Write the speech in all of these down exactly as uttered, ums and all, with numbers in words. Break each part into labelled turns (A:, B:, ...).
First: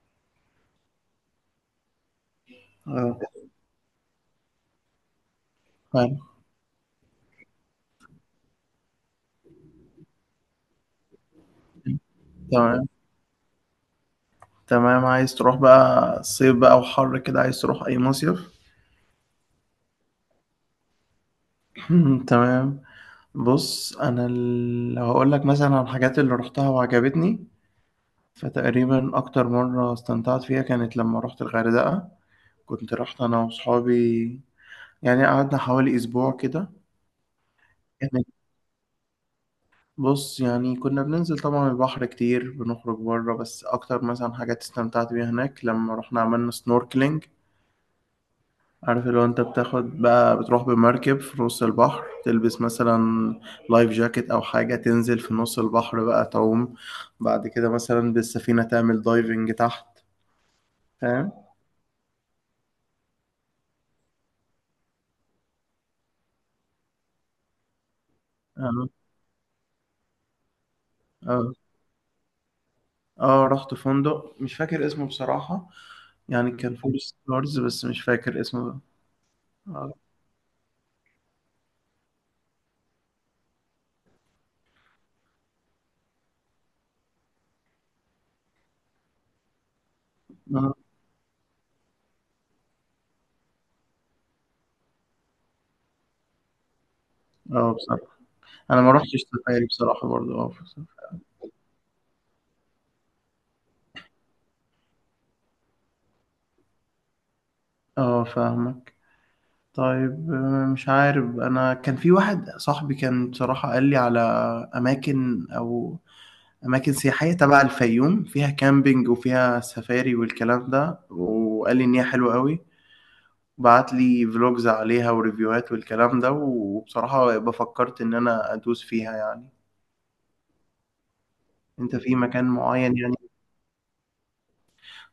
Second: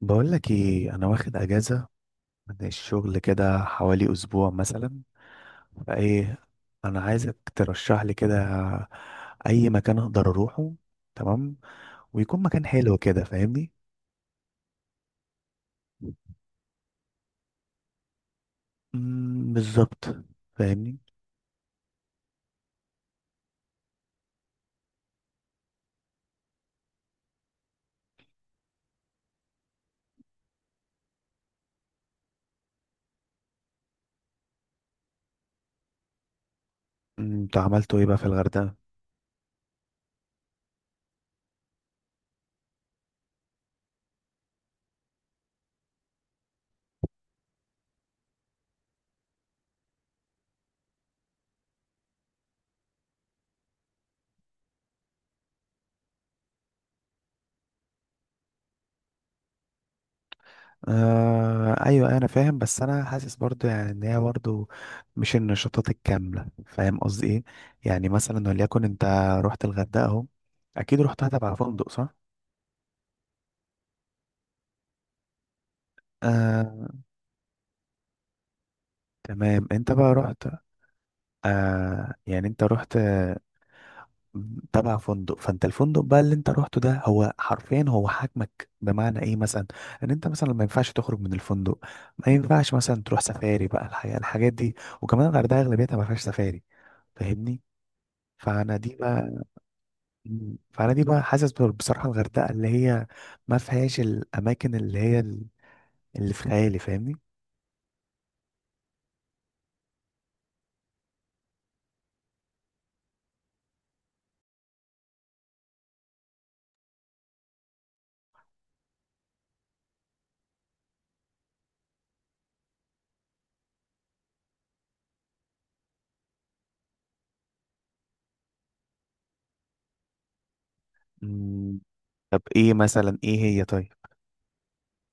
A: بقول لك ايه، انا واخد اجازه من الشغل
B: آه،
A: كده حوالي اسبوع مثلا.
B: فاهم.
A: فايه، انا عايزك ترشح لي كده اي مكان اقدر اروحه، تمام، ويكون مكان
B: تمام،
A: حلو كده، فاهمني؟
B: تمام، عايز تروح بقى صيف بقى وحر كده، عايز تروح أي مصيف؟
A: أمم، بالظبط، فاهمني.
B: تمام. بص أنا ال- لو هقول لك مثلا عن الحاجات اللي روحتها وعجبتني، فتقريبا أكتر مرة استمتعت فيها كانت لما روحت الغردقة. كنت رحت أنا وصحابي، يعني قعدنا حوالي أسبوع كده.
A: أمم، انتوا عملتوا ايه بقى في
B: كانت-
A: الغردقه؟
B: بص يعني كنا بننزل طبعا البحر كتير، بنخرج بره، بس أكتر مثلا حاجات استمتعت بيها هناك لما رحنا عملنا سنوركلينج. عارف اللي هو انت بتاخد بقى، بتروح بمركب في نص البحر، تلبس مثلا لايف جاكيت او حاجة، تنزل في نص البحر بقى تعوم. بعد كده مثلا بالسفينة تعمل دايفنج تحت. فاهم.
A: آه ايوه انا فاهم، بس انا حاسس برضو يعني ان هي برضو مش النشاطات الكامله، فاهم قصدي ايه؟ يعني مثلا وليكن
B: اه،
A: انت رحت الغردقه اهو، اكيد رحتها
B: اه،
A: تبع فندق صح؟
B: اه، رحت فندق مش فاكر اسمه بصراحة. يعني كان
A: آه،
B: فور ستارز بس مش فاكر اسمه.
A: تمام. انت
B: اه،
A: بقى رحت. آه يعني انت رحت، آه، تبع فندق. فانت الفندق بقى اللي انت رحته ده هو حرفيا هو حاكمك، بمعنى ايه مثلا؟ ان انت مثلا ما
B: اه،
A: ينفعش تخرج من الفندق، ما ينفعش مثلا تروح سفاري بقى الحقيقة، الحاجات دي. وكمان الغردقة اغلبيتها ما فيهاش سفاري، فاهمني.
B: اه بصراحة،
A: فانا
B: انا ما
A: دي
B: رحتش
A: بقى.
B: سفاري بصراحة برضو، اه
A: فانا دي
B: بصراحة.
A: بقى حاسس بال- بصراحة الغردقة اللي هي ما فيهاش الاماكن اللي هي ال- اللي في خيالي، فاهمني.
B: اه، فاهمك. طيب آه، مش عارف، انا كان في واحد صاحبي كان بصراحة قال لي على اماكن، او اماكن سياحية تبع الفيوم، فيها كامبينج وفيها سفاري والكلام ده، وقال لي ان هي حلوة قوي. بعت لي فلوجز عليها وريفيوهات والكلام ده، وبصراحة بفكرت ان انا ادوس فيها يعني.
A: مم.
B: انت في
A: طب
B: مكان
A: ايه
B: معين يعني.
A: مثلا، ايه هي طيب؟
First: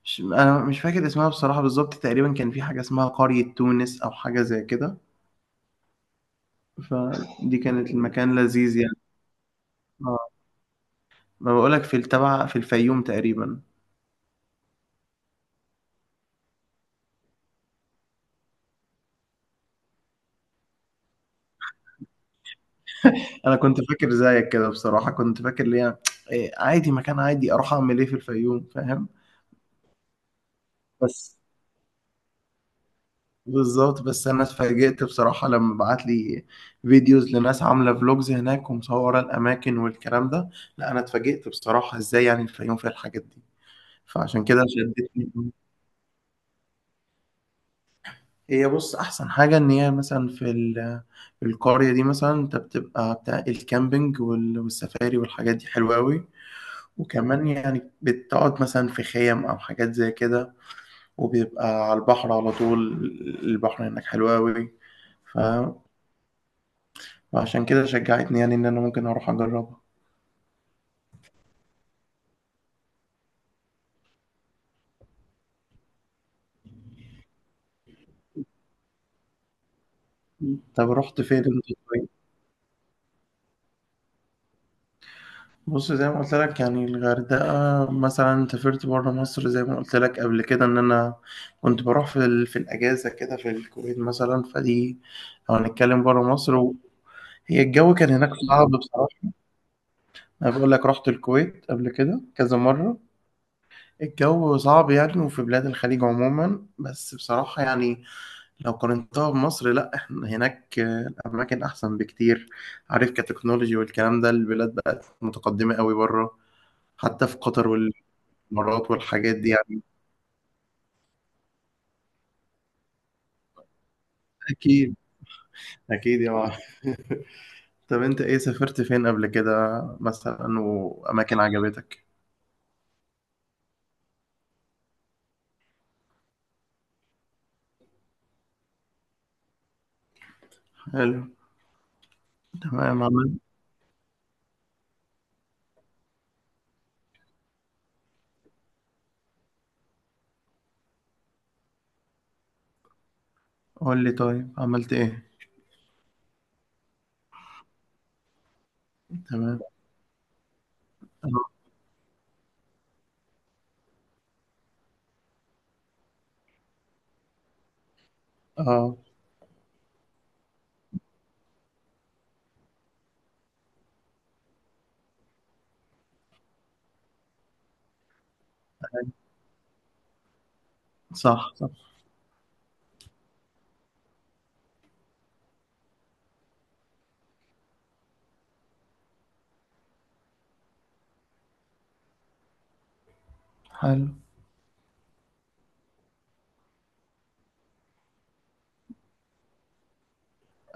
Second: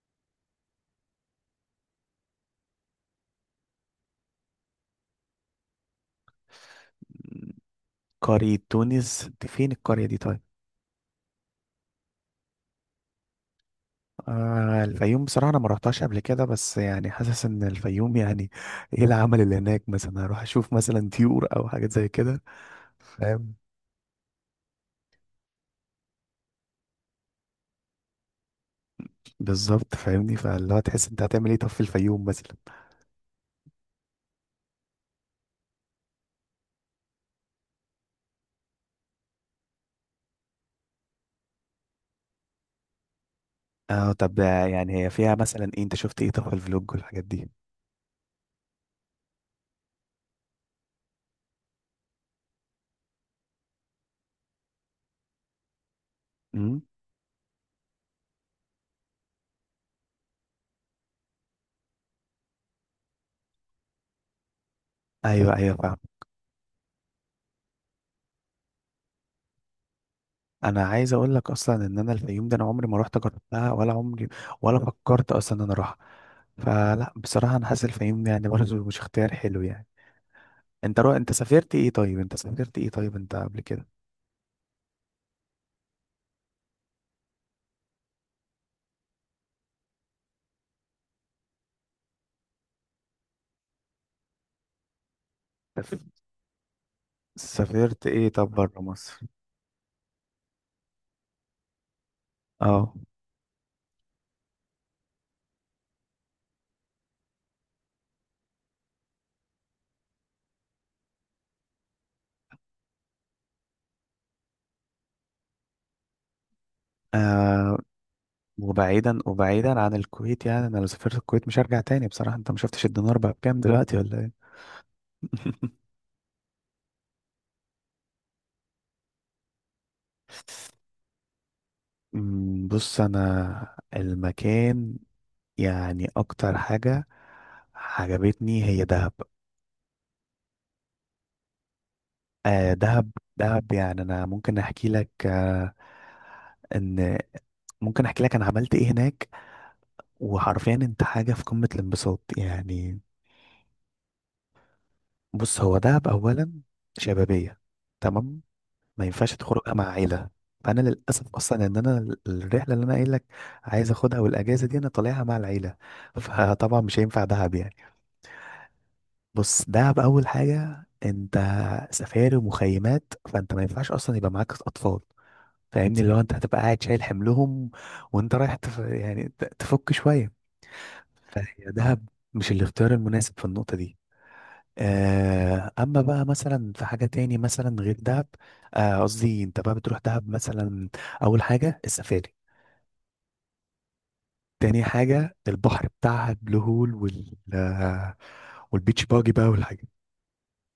B: مش انا مش فاكر اسمها بصراحة بالظبط، تقريبا كان في حاجة اسمها قرية تونس او حاجة زي كده. فدي كانت المكان
A: قرية
B: لذيذ يعني.
A: تونس دي فين القرية دي
B: آه.
A: طيب؟
B: ما بقولك في التبع في الفيوم تقريبا.
A: آه الفيوم، بصراحة أنا ما رحتهاش قبل كده، بس يعني حاسس إن الفيوم يعني إيه العمل اللي هناك؟ مثلا أروح أشوف مثلا طيور أو حاجات زي كده، فاهم؟
B: انا كنت فاكر زيك كده بصراحة، كنت فاكر ليه إيه، عادي، مكان عادي، اروح اعمل ايه في الفيوم، فاهم؟
A: بالظبط، فاهمني. فاللي هو تحس أنت
B: بس
A: هتعمل إيه طب في الفيوم مثلا؟
B: بالظبط، بس انا اتفاجئت بصراحة لما بعت لي فيديوز لناس عاملة فلوجز هناك ومصورة الاماكن والكلام ده. لا، انا اتفاجئت بصراحة ازاي يعني الفيوم فيها الحاجات دي.
A: آه طب
B: فعشان كده
A: آه، يعني هي فيها
B: شدتني.
A: مثلا إيه؟ أنت شفت إيه طب في الفلوج والحاجات دي؟
B: هي بص، احسن حاجه ان هي مثلا في ال- القريه دي، مثلا انت بتبقى بتاع الكامبينج وال- والسفاري والحاجات دي حلوه قوي.
A: امم.
B: وكمان يعني بتقعد مثلا في خيم أو حاجات زي كده، وبيبقى على البحر على طول. البحر هناك حلو أوي. ف...
A: أيوه أيوه فاهم.
B: فعشان كده شجعتني يعني إن أنا ممكن أروح أجربها.
A: أنا عايز أقول لك أصلا إن أنا الفيوم ده أنا عمري ما رحت جربتها، ولا عمري ولا فكرت أصلا إن أنا أروحها. فلا بصراحة أنا حاسس الفيوم يعني برضه مش اختيار حلو يعني.
B: مم. طب
A: انت رو...
B: رحت
A: انت
B: فين انت
A: سافرت ايه
B: طيب؟
A: طيب؟ انت سافرت ايه طيب انت قبل كده؟
B: بص، زي ما قلت لك يعني الغردقة، مثلا سافرت بره مصر زي ما قلت لك قبل كده، إن أنا كنت بروح في, ال... في الأجازة كده في الكويت مثلا، فدي لو هنتكلم
A: سف-
B: بره مصر و... هي الجو
A: سافرت
B: كان
A: ايه
B: هناك
A: طب
B: صعب
A: بره مصر؟
B: بصراحة. أنا بقول لك رحت الكويت قبل كده كذا
A: اه.
B: مرة، الجو صعب يعني، وفي بلاد الخليج عموما، بس بصراحة يعني لو قارنتها بمصر، لا، احنا هناك آه، الأماكن أحسن بكتير. عارف كتكنولوجي والكلام ده، البلاد بقت متقدمة قوي بره، حتى في قطر
A: آه،
B: والإمارات
A: وبعيدا
B: والحاجات دي
A: وبعيدا
B: يعني.
A: عن الكويت يعني، انا لو سافرت الكويت مش هرجع تاني بصراحة. انت ما شفتش الدينار بقى بكام دلوقتي ولا ايه؟
B: أكيد. أكيد يا معلم. طب أنت إيه سافرت فين قبل كده مثلا، وأماكن عجبتك؟
A: أمم، بص انا المكان، يعني اكتر حاجة عجبتني هي دهب.
B: حلو.
A: آه
B: تمام،
A: دهب.
B: عملت.
A: دهب يعني انا ممكن احكي لك آه ان، ممكن احكي لك انا عملت ايه هناك. وحرفيا انت حاجة في قمة الانبساط يعني.
B: قول لي طيب، عملت إيه؟
A: بص هو دهب اولا شبابية، تمام، ما ينفعش
B: تمام.
A: تخرجها مع عيلة. فانا
B: أه.
A: للاسف اصلا ان انا ال- الرحلة اللي انا قايل لك عايز اخدها والاجازة دي انا طالعها مع العيلة، فطبعا مش هينفع دهب يعني.
B: آه.
A: بص دهب اول حاجة انت سفاري ومخيمات، فانت ما ينفعش اصلا يبقى معاك اطفال، فاهمني. اللي هو انت هتبقى قاعد شايل حملهم وانت رايح تف... يعني ت- تفك شوية.
B: صح، صح.
A: هي دهب مش الاختيار المناسب في النقطة دي. آه، اما بقى مثلا في حاجه تاني مثلا غير دهب. آه، قصدي انت بقى بتروح دهب مثلا، اول حاجه السفاري،
B: حلو.
A: تاني حاجه البحر بتاعها بلو هول وال آه، والبيتش باجي بقى والحاجات،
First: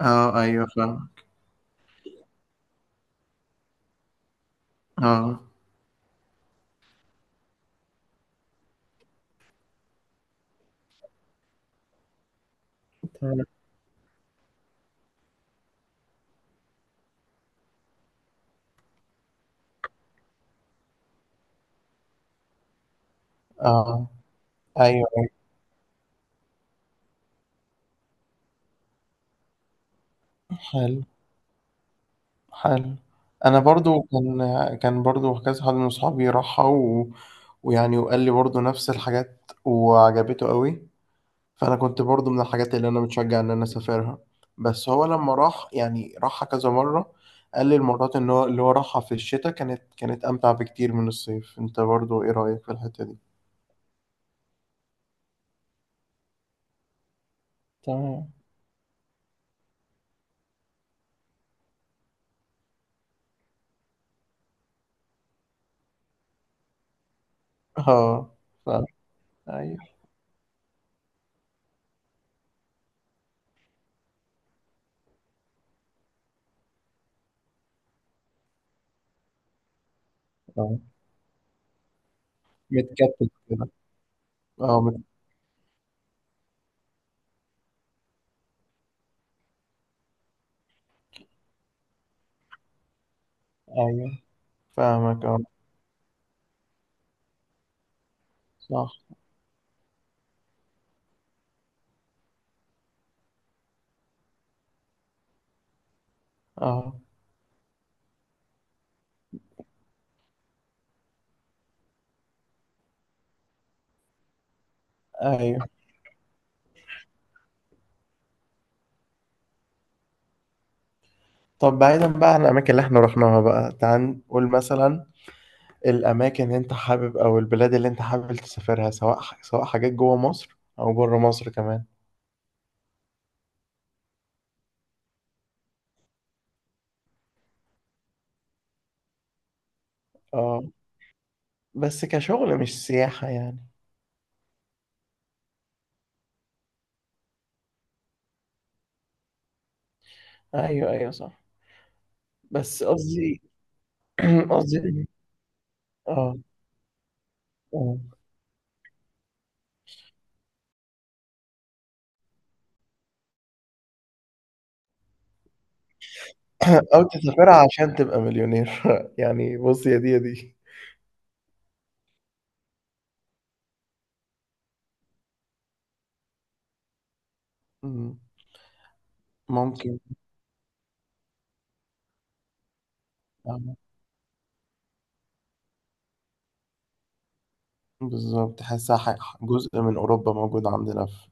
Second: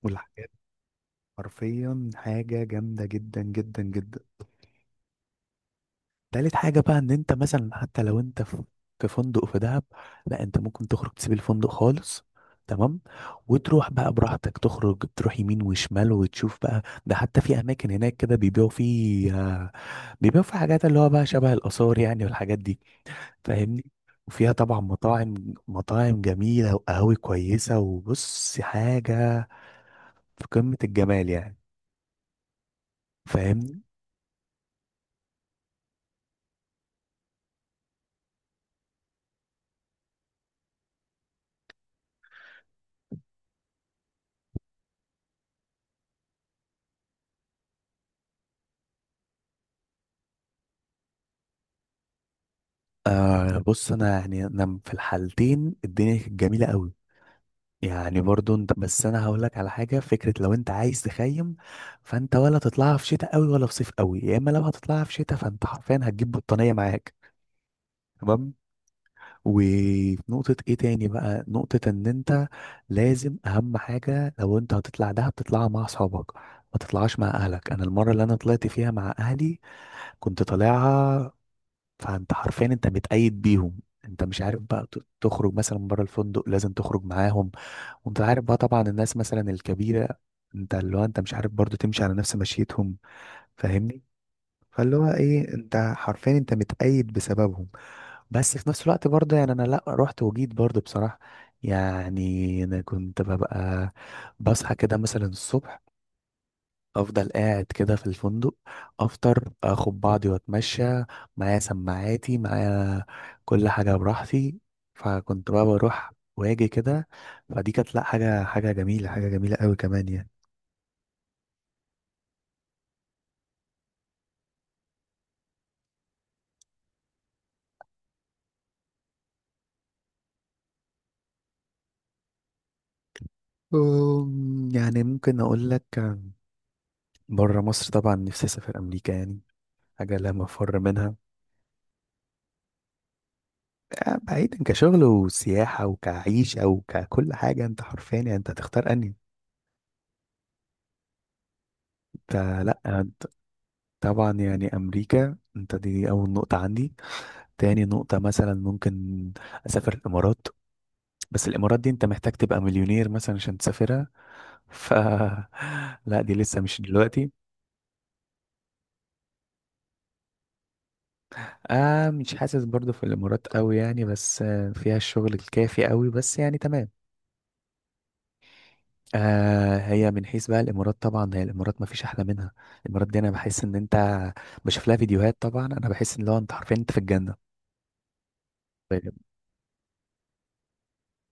B: أه،
A: والحاجات
B: أيوه، فاهم.
A: حرفيا حاجه جامده جدا جدا جدا.
B: أه.
A: تالت حاجة بقى ان انت مثلا حتى لو انت في في فندق في دهب، لا انت ممكن تخرج تسيب الفندق خالص، تمام،
B: تمام.
A: وتروح بقى براحتك تخرج تروح يمين وشمال وتشوف بقى. ده حتى في اماكن هناك كده بيبيعوا فيه آه، بيبيعوا فيه حاجات اللي هو بقى شبه الاثار يعني، والحاجات دي، فاهمني.
B: اه،
A: وفيها طبعا
B: ايوه،
A: مطاعم،
B: أيوة.
A: مطاعم جميلة وقهاوي كويسة، وبص حاجة في قمة
B: حلو.
A: الجمال يعني،
B: حلو. انا
A: فاهمني.
B: برضو كان كان برضو كذا حد من اصحابي راحها و... ويعني، وقال لي برضو نفس الحاجات وعجبته قوي. فانا كنت برضو من الحاجات اللي انا متشجع ان انا اسافرها. بس هو لما راح يعني، راحها كذا مرة. قال لي المرات ان هو اللي هو راحها في الشتاء، كانت كانت امتع بكتير من الصيف، انت برضو ايه رأيك في الحتة دي؟
A: آه بص انا يعني انا في الحالتين الدنيا كانت جميلة قوي يعني،
B: تمام.
A: برضو انت، بس انا هقول لك على حاجه، فكره لو انت عايز تخيم فانت ولا تطلعها في شتاء قوي ولا في صيف قوي. يا اما لو هتطلعها في شتاء فانت حرفيا هتجيب بطانيه معاك،
B: اه.
A: تمام.
B: ف... ايوه.
A: وفي نقطه ايه تاني بقى، نقطه ان انت لازم، اهم حاجه لو انت هتطلع دهب تطلعها مع اصحابك، ما تطلعهاش مع اهلك. انا المره اللي انا طلعت فيها مع اهلي كنت
B: آه.
A: طالعها، فانت حرفيا انت
B: متكتل
A: متقيد
B: كده.
A: بيهم، انت مش عارف
B: اه،
A: بقى
B: مت...
A: ت- تخرج مثلا بره الفندق، لازم تخرج معاهم. وانت عارف بقى طبعا الناس مثلا الكبيرة، انت اللي هو انت مش عارف برضو تمشي على نفس مشيتهم، فاهمني.
B: ايوه،
A: فاللي هو
B: فاهمك، اه،
A: ايه، انت حرفيا انت متقيد بسببهم. بس في نفس
B: صح،
A: الوقت برضه يعني انا لا رحت وجيت برضه بصراحة، يعني انا كنت ببقى بصحى كده مثلا الصبح،
B: اه،
A: افضل قاعد كده في الفندق، افطر اخد بعضي واتمشى، معايا سماعاتي معايا، كل حاجه براحتي، فكنت
B: ايوه.
A: بقى بروح واجي كده. فدي كانت لا حاجه، حاجه جميله حاجه جميله قوي كمان يعني.
B: طب بعيدا بقى عن الاماكن اللي احنا رحناها بقى، تعال نقول مثلا الاماكن اللي انت حابب، او البلاد اللي انت حابب تسافرها، سواء سواء حاجات جوه مصر او بره مصر كمان.
A: أم، يعني ممكن اقول لك، بره مصر طبعا نفسي اسافر امريكا يعني، حاجه لا
B: اه.
A: مفر منها.
B: بس كشغل مش سياحة يعني.
A: آه، بعيدا كشغل وسياحه وكعيشه وككل حاجه، انت حرفيا يعني انت هتختار انهي
B: ايوه، ايوه، صح.
A: انت.
B: بس
A: لا،
B: قصدي
A: طبعا يعني
B: قصدي،
A: امريكا انت دي اول
B: اه،
A: نقطه عندي. تاني
B: اه،
A: نقطة مثلا ممكن أسافر الإمارات، بس الإمارات دي أنت محتاج تبقى مليونير مثلا عشان تسافرها، ف لا دي لسه مش
B: او
A: دلوقتي.
B: تسافرها عشان تبقى مليونير. يعني بص، يا دي يا دي.
A: آه مش حاسس برضو في الإمارات قوي يعني، بس آه، فيها الشغل الكافي قوي بس يعني تمام.
B: مم.
A: آه،
B: ممكن.
A: هي من حيث بقى الإمارات، طبعا هي الإمارات ما فيش أحلى منها. الإمارات دي أنا بحس إن
B: آه،
A: أنت بشوف لها فيديوهات طبعا، أنا بحس إن لو أنت حرفيا أنت في الجنة.
B: بالظبط، تحسها
A: طيب،
B: ح- جزء من اوروبا موجود عندنا في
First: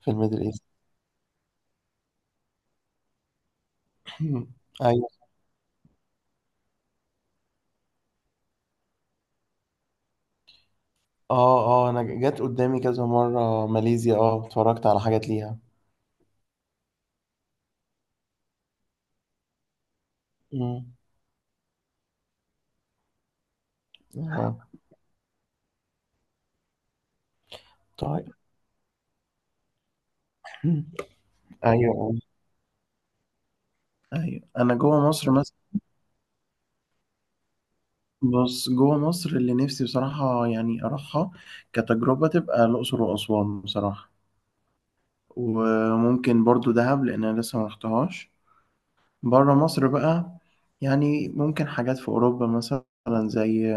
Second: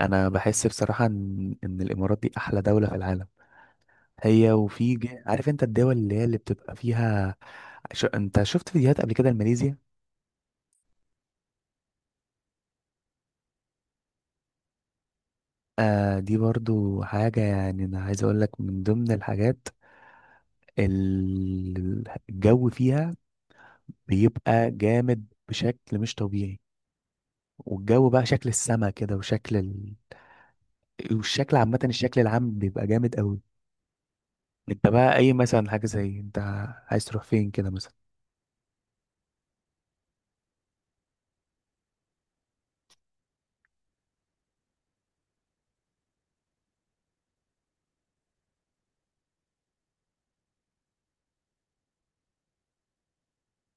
B: في الميدل ايست.
A: بحس بصراحة إن إن الإمارات دي أحلى دولة في العالم. هي وفي
B: ايوه.
A: ج- عارف انت الدول اللي هي اللي بتبقى فيها. ش... انت شفت فيديوهات قبل كده لماليزيا؟
B: اه، اه، انا جت قدامي كذا مره ماليزيا، اه، اتفرجت على حاجات ليها.
A: آه دي برضو حاجة يعني انا عايز اقول لك من ضمن الحاجات،
B: مم.
A: ال- الجو فيها
B: اه،
A: بيبقى جامد بشكل مش طبيعي. والجو بقى
B: طيب.
A: شكل السما كده وشكل ال...
B: مم.
A: والشكل عامة،
B: ايوه،
A: الشكل العام بيبقى جامد قوي.
B: ايوه. انا
A: انت
B: جوه
A: بقى
B: مصر
A: اي
B: مثلا.
A: مثلا حاجة زي، انت عايز تروح فين كده
B: بص جوه مصر اللي نفسي بصراحه يعني اروحها كتجربه، تبقى الاقصر واسوان بصراحه. وممكن برضو دهب لان انا لسه ما رحتهاش. بره مصر بقى، يعني ممكن حاجات في اوروبا مثلا، زي،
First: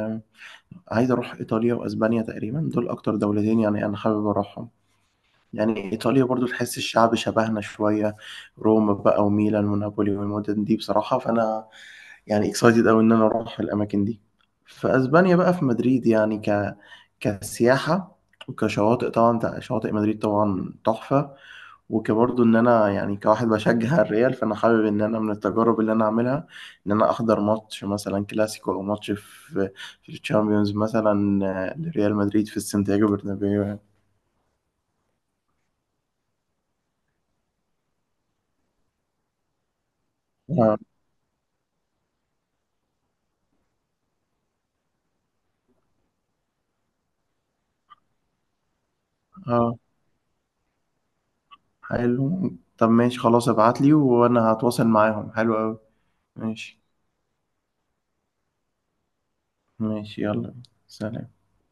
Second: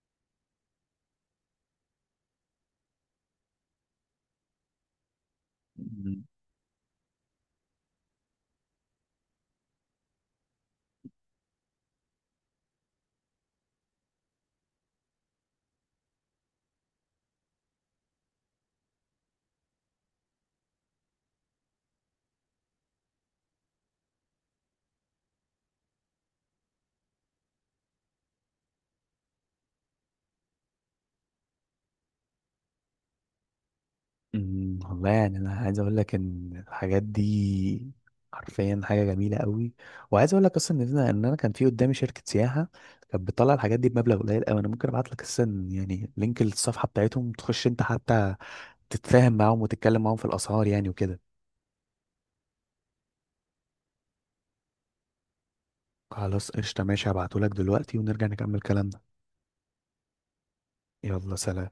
B: عايز اروح ايطاليا واسبانيا، تقريبا دول اكتر دولتين يعني انا حابب اروحهم. يعني
A: مثلا؟
B: إيطاليا برضو تحس الشعب شبهنا شوية، روما بقى وميلان ونابولي والمدن دي بصراحة. فأنا يعني اكسايتد أوي إن أنا أروح الأماكن دي. في أسبانيا بقى في مدريد، يعني ك... كسياحة، وكشواطئ، طبعا تع- شواطئ مدريد طبعا تحفة. وكبرضو إن أنا يعني كواحد بشجع الريال، فأنا حابب إن أنا من التجارب اللي أنا أعملها إن أنا أحضر ماتش مثلا كلاسيكو، أو ماتش في في الشامبيونز مثلا، آه، لريال مدريد في السانتياغو برنابيو يعني.
A: أمم، والله يعني انا عايز اقول لك ان الحاجات دي حرفيا حاجه جميله قوي. وعايز اقول لك
B: آه.
A: اصلا ان انا، ان انا كان في قدامي شركه سياحه كانت بتطلع الحاجات دي بمبلغ قليل قوي. انا ممكن ابعت لك اصلا يعني لينك الصفحه بتاعتهم، تخش انت حتى تتفاهم معاهم
B: آه.
A: وتتكلم معاهم في الاسعار يعني وكده.
B: حلو. طب ماشي، خلاص ابعت لي وانا هتواصل معاهم، حلو قوي.
A: خلاص
B: ماشي.
A: قشطه ماشي، هبعته لك دلوقتي ونرجع نكمل كلامنا.
B: ماشي، يلا، سلام.
A: يلا سلام.